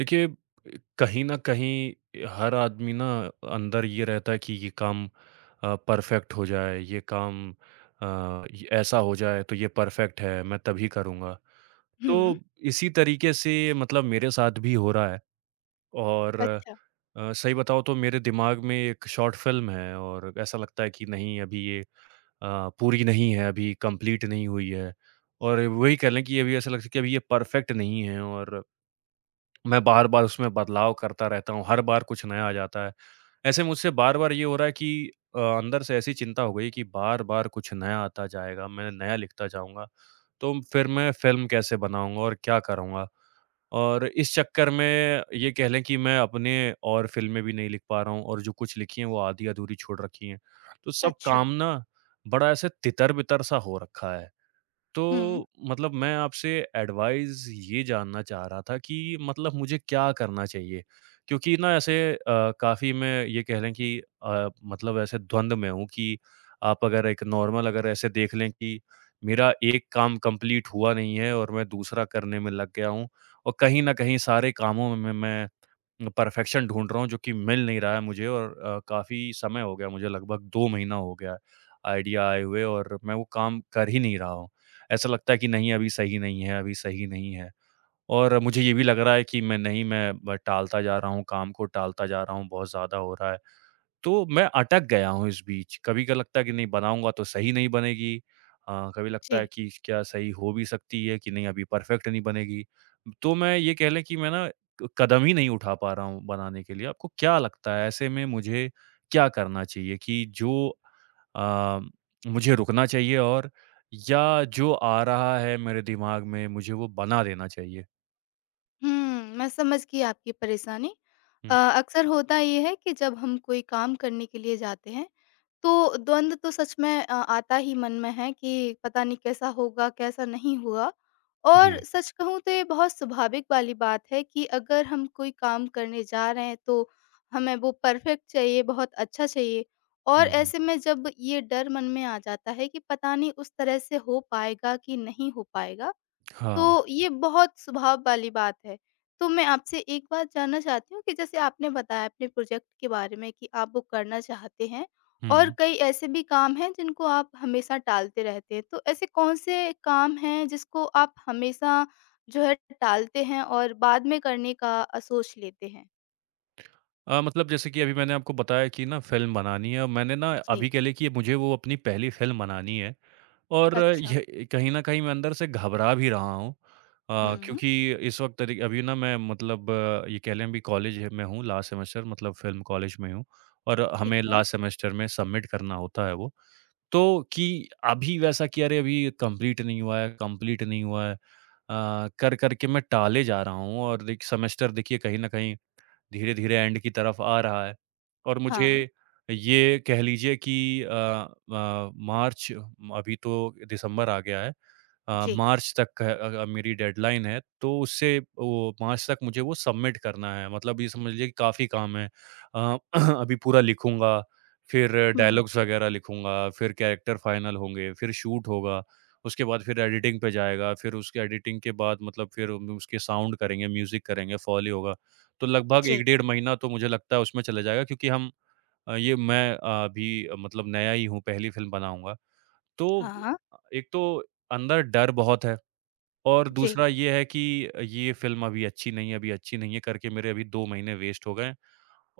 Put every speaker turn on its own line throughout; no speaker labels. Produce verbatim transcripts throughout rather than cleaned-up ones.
देखिए, कहीं न कहीं हर आदमी ना अंदर ये रहता है कि ये काम अ, परफ़ेक्ट हो जाए, ये काम अ, य ऐसा हो जाए तो ये परफ़ेक्ट है, मैं तभी करूँगा। तो
हुँ।
इसी तरीके से मतलब मेरे साथ भी हो रहा है और
अच्छा।
अ, सही बताऊँ तो मेरे दिमाग में एक शॉर्ट फ़िल्म है और ऐसा लगता है कि नहीं अभी ये अ, पूरी नहीं है, अभी कंप्लीट नहीं हुई है और वही कह लें कि अभी ऐसा लगता है कि अभी ये परफ़ेक्ट नहीं है और मैं बार-बार उसमें बदलाव करता रहता हूँ, हर बार कुछ नया आ जाता है। ऐसे मुझसे बार-बार ये हो रहा है कि अ, अंदर से ऐसी चिंता हो गई कि बार-बार कुछ नया आता जाएगा, मैं नया लिखता जाऊँगा, तो फिर मैं फ़िल्म कैसे बनाऊँगा और क्या करूँगा? और इस चक्कर में ये कह लें कि मैं अपने और फ़िल्में भी नहीं लिख पा रहा हूँ और जो कुछ लिखी हैं, वो आधी-अधूरी छोड़ रखी हैं। तो सब
अच्छा।
काम ना बड़ा ऐसे तितर-बितर सा हो रखा है।
हुँ।
तो मतलब मैं आपसे एडवाइस ये जानना चाह रहा था कि मतलब मुझे क्या करना चाहिए? क्योंकि ना ऐसे अ, काफ़ी मैं ये कह लें कि अ, मतलब ऐसे द्वंद में हूँ कि आप अगर एक नॉर्मल अगर ऐसे देख लें कि मेरा एक काम कंप्लीट हुआ नहीं है और मैं दूसरा करने में लग गया हूँ और कहीं न कहीं सारे कामों में मैं परफेक्शन ढूँढ रहा हूँ, जो कि मिल नहीं रहा है मुझे और अ, काफ़ी समय हो गया, मुझे लगभग दो महीना हो गया है, आइडिया आए हुए और मैं वो काम कर ही नहीं रहा हूँ। ऐसा लगता है कि नहीं अभी सही नहीं है, अभी सही नहीं है और मुझे ये भी लग रहा है कि मैं नहीं मैं ब टालता जा रहा हूँ, काम को टालता जा रहा हूँ, बहुत ज़्यादा हो रहा है। तो मैं अटक गया हूँ इस बीच। कभी का लगता है कि नहीं बनाऊँगा तो सही नहीं बनेगी। अ, कभी लगता
जी।
है कि क्या सही हो भी सकती है कि नहीं अभी परफेक्ट नहीं बनेगी। तो मैं ये कह लें कि मैं ना क कदम ही नहीं उठा पा रहा हूँ बनाने के लिए। आपको क्या लगता है ऐसे में मुझे क्या करना चाहिए कि जो अ, मुझे रुकना चाहिए और या जो आ रहा है मेरे दिमाग में मुझे वो बना देना चाहिए?
हुँ, मैं समझ गई आपकी परेशानी। अ,
हुँ।
अक्सर होता ये है कि जब हम कोई काम करने के लिए जाते हैं, तो द्वंद तो सच में अ, आता ही मन में है कि पता नहीं कैसा होगा, कैसा नहीं हुआ। और
जी।
सच कहूँ तो ये बहुत स्वाभाविक वाली बात है कि अगर हम कोई काम करने जा रहे हैं, तो हमें वो परफेक्ट चाहिए, बहुत अच्छा चाहिए। और
हुँ, हुँ।
ऐसे में जब ये डर मन में आ जाता है कि पता नहीं उस तरह से हो पाएगा कि नहीं हो पाएगा,
हाँ।
तो ये बहुत स्वभाव वाली बात है। तो मैं आपसे एक बात जानना चाहती हूँ कि जैसे आपने बताया अपने प्रोजेक्ट के बारे में कि आप वो करना चाहते हैं, और
हुँ।
कई ऐसे भी काम हैं जिनको आप हमेशा टालते रहते हैं। तो ऐसे कौन से काम हैं जिसको आप हमेशा जो है टालते हैं और बाद में करने का अ, सोच लेते हैं?
अ, मतलब जैसे कि अभी मैंने आपको बताया कि ना फ़िल्म बनानी है और मैंने ना अभी
जी,
कह लें कि मुझे वो अपनी पहली फ़िल्म बनानी है और
अच्छा।
ये कहीं न कहीं मैं अंदर से घबरा भी रहा हूँ। अ,
हुँ,
क्योंकि इस वक़्त रि अभी ना मैं मतलब अ, ये कह लें अभी कॉलेज है- में हूँ, लास्ट सेमेस्टर, मतलब फ़िल्म कॉलेज में हूँ और
ठीक
हमें
है।
लास्ट सेमेस्टर में सबमिट करना होता है वो। तो कि अभी वैसा कि अरे अभी कंप्लीट नहीं हुआ है, कंप्लीट नहीं हुआ है। अ, कर-कर के मैं टाले जा रहा हूँ और देख सेमेस्टर देखिए कहीं न कहीं धीरे-धीरे एंड की तरफ आ रहा है और मुझे
हाँ,
ये कह लीजिए कि अ अ, मार्च, अभी तो दिसंबर आ गया है। अ,
जी।
मार्च तक है, अ अ, मेरी डेडलाइन है तो उससे वो मार्च तक मुझे वो सबमिट करना है। मतलब ये समझ लीजिए कि काफ़ी काम है। अ, अभी पूरा लिखूँगा, फिर
हुँ,
डायलॉग्स वगैरह लिखूँगा, फिर कैरेक्टर फाइनल होंगे, फिर शूट होगा, उसके बाद फिर एडिटिंग पे जाएगा, फिर उसके एडिटिंग के बाद मतलब फिर उसके साउंड करेंगे, म्यूज़िक करेंगे, फ़ोली होगा। तो लगभग
जी।
एक डेढ़ महीना तो मुझे लगता है उसमें चला जाएगा क्योंकि हम अ, ये मैं अ, अभी अ, मतलब नया ही हूँ, पहली फ़िल्म बनाऊँगा। तो
हाँ,
अ, एक तो अंदर डर बहुत है और
जी।
दूसरा ये है कि ये फ़िल्म अभी अच्छी नहीं है, अभी अच्छी नहीं है करके मेरे अभी दो महीने वेस्ट हो गए हैं।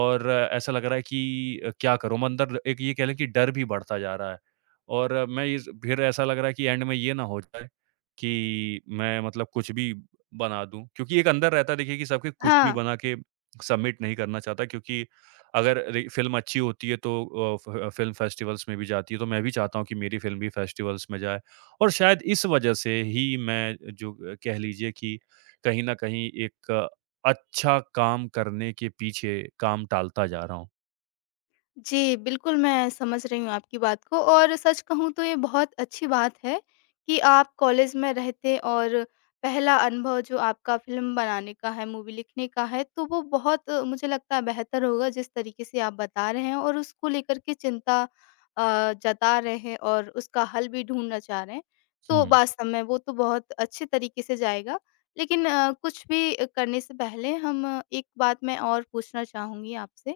और ऐसा लग रहा है कि अ, क्या करूँ? म अंदर एक ये कह लें कि डर भी बढ़ता जा रहा है और मैं इस फिर ऐसा लग रहा है कि एंड में ये ना हो जाए कि मैं मतलब कुछ भी बना दूँ। क्योंकि एक अंदर रहता है, देखिए कि सबके कुछ भी
हाँ।
बना के सबमिट नहीं करना चाहता क्योंकि अगर रि फ़िल्म अच्छी होती है तो अ, फ फ़िल्म फेस्टिवल्स में भी जाती है, तो मैं भी चाहता हूँ कि मेरी फ़िल्म भी फेस्टिवल्स में जाए और शायद इस वजह से ही मैं जो अ, कह लीजिए कि कहीं न कहीं एक अच्छा काम करने के पीछे काम टालता जा रहा हूँ।
जी, बिल्कुल, मैं समझ रही हूँ आपकी बात को, और सच कहूँ तो ये बहुत अच्छी बात है कि आप कॉलेज में रहते, और पहला अनुभव जो आपका फ़िल्म बनाने का है, मूवी लिखने का है, तो वो बहुत अ, मुझे लगता है बेहतर होगा। जिस तरीके से आप बता रहे हैं, और उसको लेकर के चिंता अ, जता रहे हैं, और उसका हल भी ढूँढना चाह रहे हैं, तो
हुँ,
वास्तव में वो तो बहुत अच्छे तरीके से जाएगा। लेकिन अ, कुछ भी करने से पहले हम अ, एक बात मैं और पूछना चाहूँगी आपसे।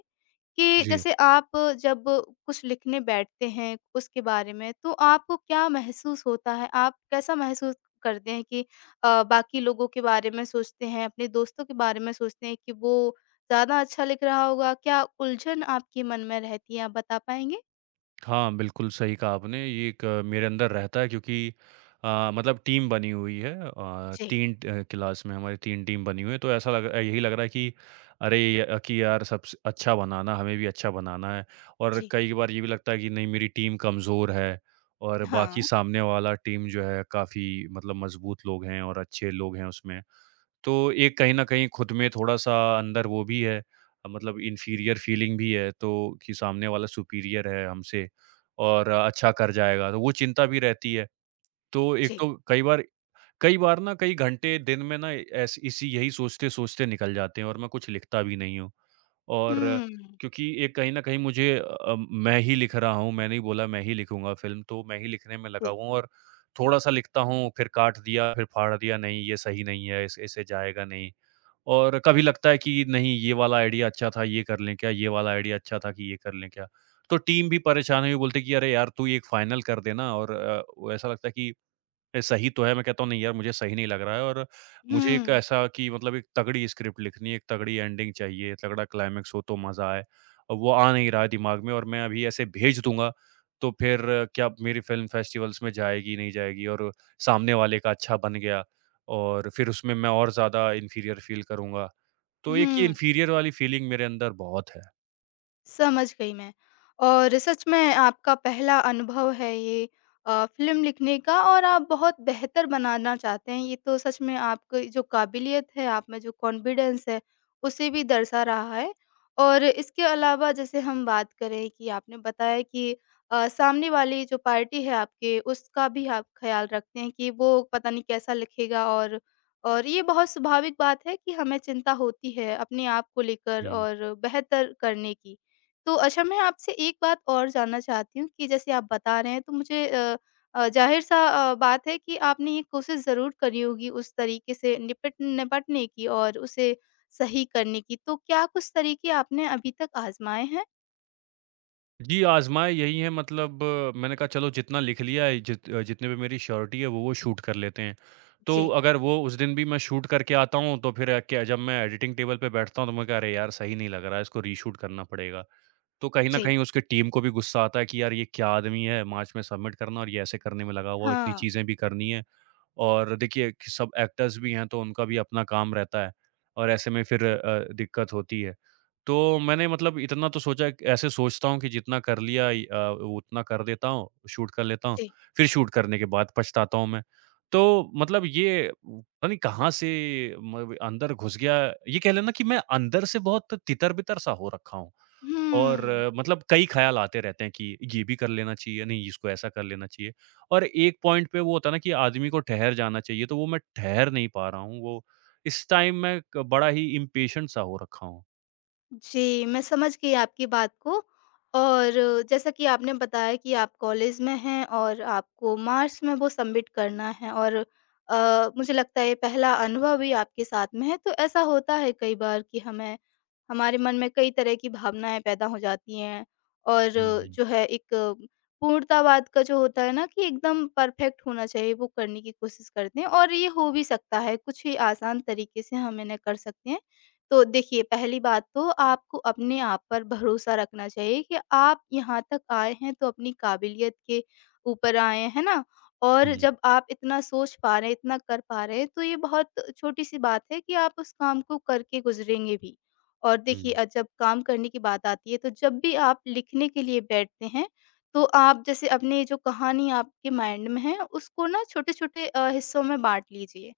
कि
जी।
जैसे आप जब कुछ लिखने बैठते हैं उसके बारे में, तो आपको क्या महसूस होता है? आप कैसा महसूस करते हैं कि अ, बाकी लोगों के बारे में सोचते हैं, अपने दोस्तों के बारे में सोचते हैं कि वो ज़्यादा अच्छा लिख रहा होगा? क्या उलझन आपके मन में रहती है, आप बता पाएँगे?
हाँ, बिल्कुल सही कहा आपने। ये एक मेरे अंदर रहता है क्योंकि अ, मतलब टीम बनी हुई है, अ,
जी,
तीन अ, क्लास में हमारी तीन टीम बनी हुई है तो ऐसा लग यही लग रहा है कि अरे य कि यार सबसे अच्छा बनाना, हमें भी अच्छा बनाना है और
जी।
कई बार ये भी लगता है कि नहीं मेरी टीम कमज़ोर है और बाकी
हाँ,
सामने वाला टीम जो है काफ़ी मतलब मज़बूत लोग हैं और अच्छे लोग हैं उसमें। तो एक कहीं न कहीं खुद में थोड़ा-सा अंदर वो भी है, अ, मतलब इन्फीरियर फीलिंग भी है तो कि सामने वाला सुपीरियर है हमसे और अ, अच्छा कर जाएगा, तो वो चिंता भी रहती है। तो एक
जी।
तो कई बार कई बार ना कई घंटे दिन में ना ऐस इसी यही सोचते-सोचते निकल जाते हैं और मैं कुछ लिखता भी नहीं हूँ। और अ,
हुँ,
क्योंकि एक कहीं न कहीं मुझे अ, मैं ही लिख रहा हूँ, मैंने ही बोला मैं ही लिखूँगा फ़िल्म तो मैं ही लिखने में लगा
जी।
हुआ हूँ और थोड़ा-सा लिखता हूँ, फिर काट दिया, फिर फाड़ दिया, नहीं ये सही नहीं है, इस ऐसे जाएगा नहीं। और कभी लगता है कि नहीं ये वाला आइडिया अच्छा था, ये कर लें क्या? ये वाला आइडिया अच्छा था कि ये कर लें क्या? तो टीम भी परेशान है, वो बोलते हैं कि अरे यार तू एक फाइनल कर दे ना और अ, वो ऐसा लगता है कि ए, सही तो है, मैं कहता हूँ नहीं यार मुझे सही नहीं लग रहा है और मुझे एक
हुँ,
ऐसा कि मतलब एक तगड़ी स्क्रिप्ट लिखनी है, एक तगड़ी एंडिंग चाहिए, तगड़ा क्लाइमेक्स हो तो मज़ा आए। और वो आ नहीं रहा है दिमाग में और मैं अभी ऐसे भेज दूँगा, तो फिर क्या मेरी फ़िल्म फेस्टिवल्स में जाएगी, नहीं जाएगी और सामने वाले का अच्छा बन गया और फिर उसमें मैं और ज़्यादा इन्फीरियर फ़ील करूँगा। तो एक ये
हुँ।
इन्फीरियर वाली फीलिंग मेरे अंदर बहुत है।
समझ गई मैं। और सच में आपका पहला अनुभव है ये अ, फ़िल्म लिखने का, और आप बहुत बेहतर बनाना चाहते हैं। ये तो सच में आपकी जो काबिलियत है, आप में जो कॉन्फिडेंस है, उसे भी दर्शा रहा है। और इसके अलावा जैसे हम बात करें, कि आपने बताया कि अ, सामने वाली जो पार्टी है आपके, उसका भी आप ख़्याल रखते हैं कि वो पता नहीं कैसा लिखेगा। और और ये बहुत स्वाभाविक बात है कि हमें चिंता होती है अपने आप को लेकर
हुँ।
और बेहतर करने की। तो अच्छा, मैं आपसे एक बात और जानना चाहती हूँ। कि जैसे आप बता रहे हैं, तो मुझे अ अ, ज़ाहिर-सा अ, बात है कि आपने ये कोशिश ज़रूर करी होगी उस तरीके से निपट निपटने की और उसे सही करने की। तो क्या कुछ तरीके आपने अभी तक आज़माए हैं?
जी, आज़माए यही है, मतलब मैंने कहा चलो जितना लिख लिया है, जित अ, जितने पे मेरी श्योरिटी है वो वो शूट कर लेते हैं। तो
जी,
अगर वो उस दिन भी मैं शूट करके आता हूँ तो फिर क्या जब मैं एडिटिंग टेबल पे बैठता हूँ तो मैं कहा अरे यार सही नहीं लग रहा है, इसको रीशूट करना पड़ेगा। तो कहीं न
जी।
कहीं उसके टीम को भी गुस्सा आता है कि यार ये क्या आदमी है मार्च में सबमिट करना और ये ऐसे करने में लगा हुआ है, इतनी
हाँ।
चीज़ें भी करनी है। और देखिए कि सब एक्टर्स भी हैं तो उनका भी अपना काम रहता है और ऐसे में फिर
जी,
अ, दिक्कत होती है। तो मैंने मतलब इतना तो सोचा कि ऐसे सोचता हूँ कि जितना कर लिया इ अ, उतना कर देता हूँ, शूट कर लेता हूँ,
जी।
फिर शूट करने के बाद पछताता हूँ मैं। तो मतलब ये पता नहीं कहाँ से म अंदर घुस गया, ये कह लेना कि मैं अंदर से बहुत तितर-बितर सा हो रखा हूँ। और
हुँ।
अ, मतलब कई ख़्याल आते रहते हैं कि ये भी कर लेना चाहिए, नहीं इसको ऐसा कर लेना चाहिए। और एक पॉइंट पे वो होता है ना कि आदमी को ठहर जाना चाहिए, तो वो मैं ठहर नहीं पा रहा हूँ। वो इस टाइम मैं क बड़ा ही इम्पेशेंट सा हो रखा हूँ।
जी, मैं समझ गई आपकी बात को। और जैसा कि आपने बताया कि आप कॉलेज में हैं, और आपको मार्च में वो सबमिट करना है, और अ, मुझे लगता है ये पहला अनुभव भी आपके साथ में है, तो ऐसा होता है कई बार कि हमें हमारे मन में कई तरह की भावनाएँ पैदा हो जाती हैं, और
हुँ,
जो है एक पूर्णतावाद का जो होता है ना, कि एकदम परफेक्ट होना चाहिए, वो करने की कोशिश करते हैं। और ये हो भी सकता है, कुछ ही आसान तरीके से हम इन्हें कर सकते हैं। तो देखिए, पहली बात तो आपको अपने आप पर भरोसा रखना चाहिए कि आप यहाँ तक आए हैं, तो अपनी काबिलियत के ऊपर आए हैं, है ना? और
हुँ,
जब आप इतना सोच पा रहे हैं, इतना कर पा रहे हैं, तो ये बहुत छोटी-सी बात है कि आप उस काम को करके गुज़रेंगे भी। और देखिए,
हुँ,
अ, जब काम करने की बात आती है, तो जब भी आप लिखने के लिए बैठते हैं, तो आप जैसे अपनी जो कहानी आपके माइंड में है, उसको ना छोटे-छोटे अ, हिस्सों में बाँट लीजिए।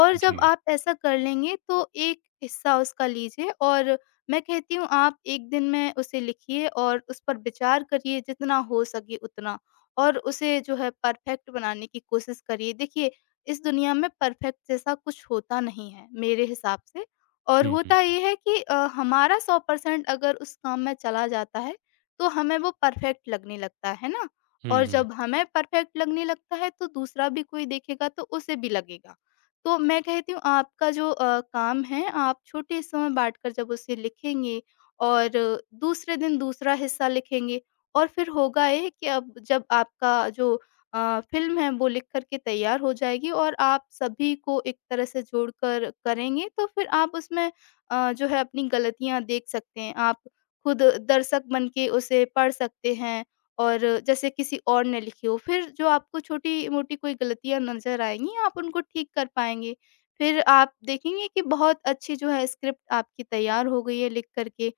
और जब
जी।
आप ऐसा कर लेंगे, तो एक हिस्सा उसका लीजिए, और मैं कहती हूँ आप एक दिन में उसे लिखिए और उस पर विचार करिए जितना हो सके उतना, और उसे जो है परफेक्ट बनाने की कोशिश करिए। देखिए, इस दुनिया में परफेक्ट जैसा कुछ होता नहीं है मेरे हिसाब से। और
हुँ, हुँ,
होता ये है कि अ, हमारा हंड्रेड परसेंट अगर उस काम में चला जाता है, तो हमें वो परफ़ेक्ट लगने लगता है, है ना?
हुँ,
और
हुँ,
जब हमें परफ़ेक्ट लगने लगता है, तो दूसरा भी कोई देखेगा, तो उसे भी लगेगा। तो मैं कहती हूँ आपका जो अ, काम है, आप छोटे हिस्सों में बाँटकर जब उसे लिखेंगे, और दूसरे दिन दूसरा हिस्सा लिखेंगे, और फिर होगा ये कि अब जब आपका जो अ, फ़िल्म है वो लिख कर के तैयार हो जाएगी, और आप सभी को एक तरह से जोड़कर करेंगे, तो फिर आप उसमें अ, जो है अपनी गलतियाँ देख सकते हैं। आप खुद दर्शक बन के उसे पढ़ सकते हैं, और जैसे किसी और ने लिखी हो, फिर जो आपको छोटी-मोटी कोई गलतियाँ नज़र आएँगी, आप उनको ठीक कर पाएँगे। फिर आप देखेंगे कि बहुत अच्छी जो है स्क्रिप्ट आपकी तैयार हो गई है लिख कर के।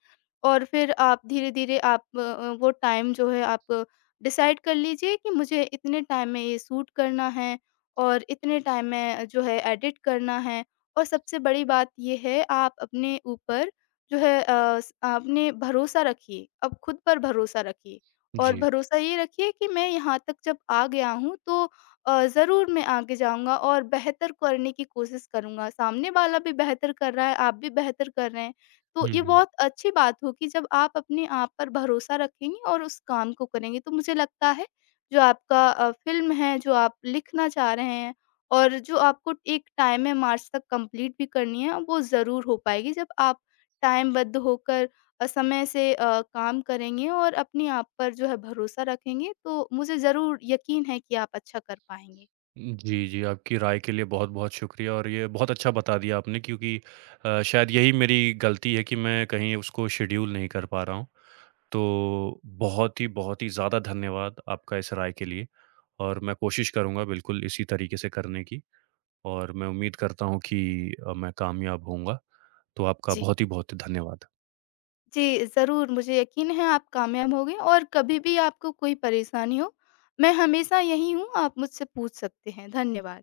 और फिर आप धीरे-धीरे आप अ, वो टाइम जो है आप डिसाइड कर लीजिए कि मुझे इतने टाइम में ये शूट करना है, और इतने टाइम में जो है एडिट करना है। और सबसे बड़ी बात ये है, आप अपने ऊपर जो है अ, स- अपने भरोसा रखिए, अब खुद पर भरोसा रखिए। और
जी।
भरोसा ये रखिए कि मैं यहाँ तक जब आ गया हूँ, तो अ, ज़रूर मैं आगे जाऊँगा और बेहतर करने की कोशिश करूँगा। सामने वाला भी बेहतर कर रहा है, आप भी बेहतर कर रहे हैं, तो
हुँ,
ये
हुँ।
बहुत अच्छी बात होगी जब आप अपने आप पर भरोसा रखेंगी और उस काम को करेंगी। तो मुझे लगता है जो आपका अ, फ़िल्म है, जो आप लिखना चाह रहे हैं, और जो आपको एक टाइम में मार्च तक कंप्लीट भी करनी है, वो ज़रूर हो पाएगी जब आप टाइमबद्ध होकर अ, समय से अ, काम करेंगे और अपने आप पर जो है भरोसा रखेंगे, तो मुझे ज़रूर यकीन है कि आप अच्छा कर पाएँगे।
जी, जी, आपकी राय के लिए बहुत-बहुत शुक्रिया और ये बहुत अच्छा बता दिया आपने क्योंकि अ, शायद यही मेरी गलती है कि मैं कहीं उसको शेड्यूल नहीं कर पा रहा हूँ। तो बहुत ही, बहुत ही ज़्यादा धन्यवाद आपका इस राय के लिए और मैं कोशिश करूँगा बिल्कुल इसी तरीके से करने की और मैं उम्मीद करता हूँ कि अ, मैं कामयाब होऊँगा। तो आपका
जी।
बहुत ही बहुत धन्यवाद।
जी, ज़रूर मुझे यकीन है आप कामयाब होंगे। और कभी भी आपको कोई परेशानी हो, मैं हमेशा यहीं हूँ, आप मुझसे पूछ सकते हैं। धन्यवाद।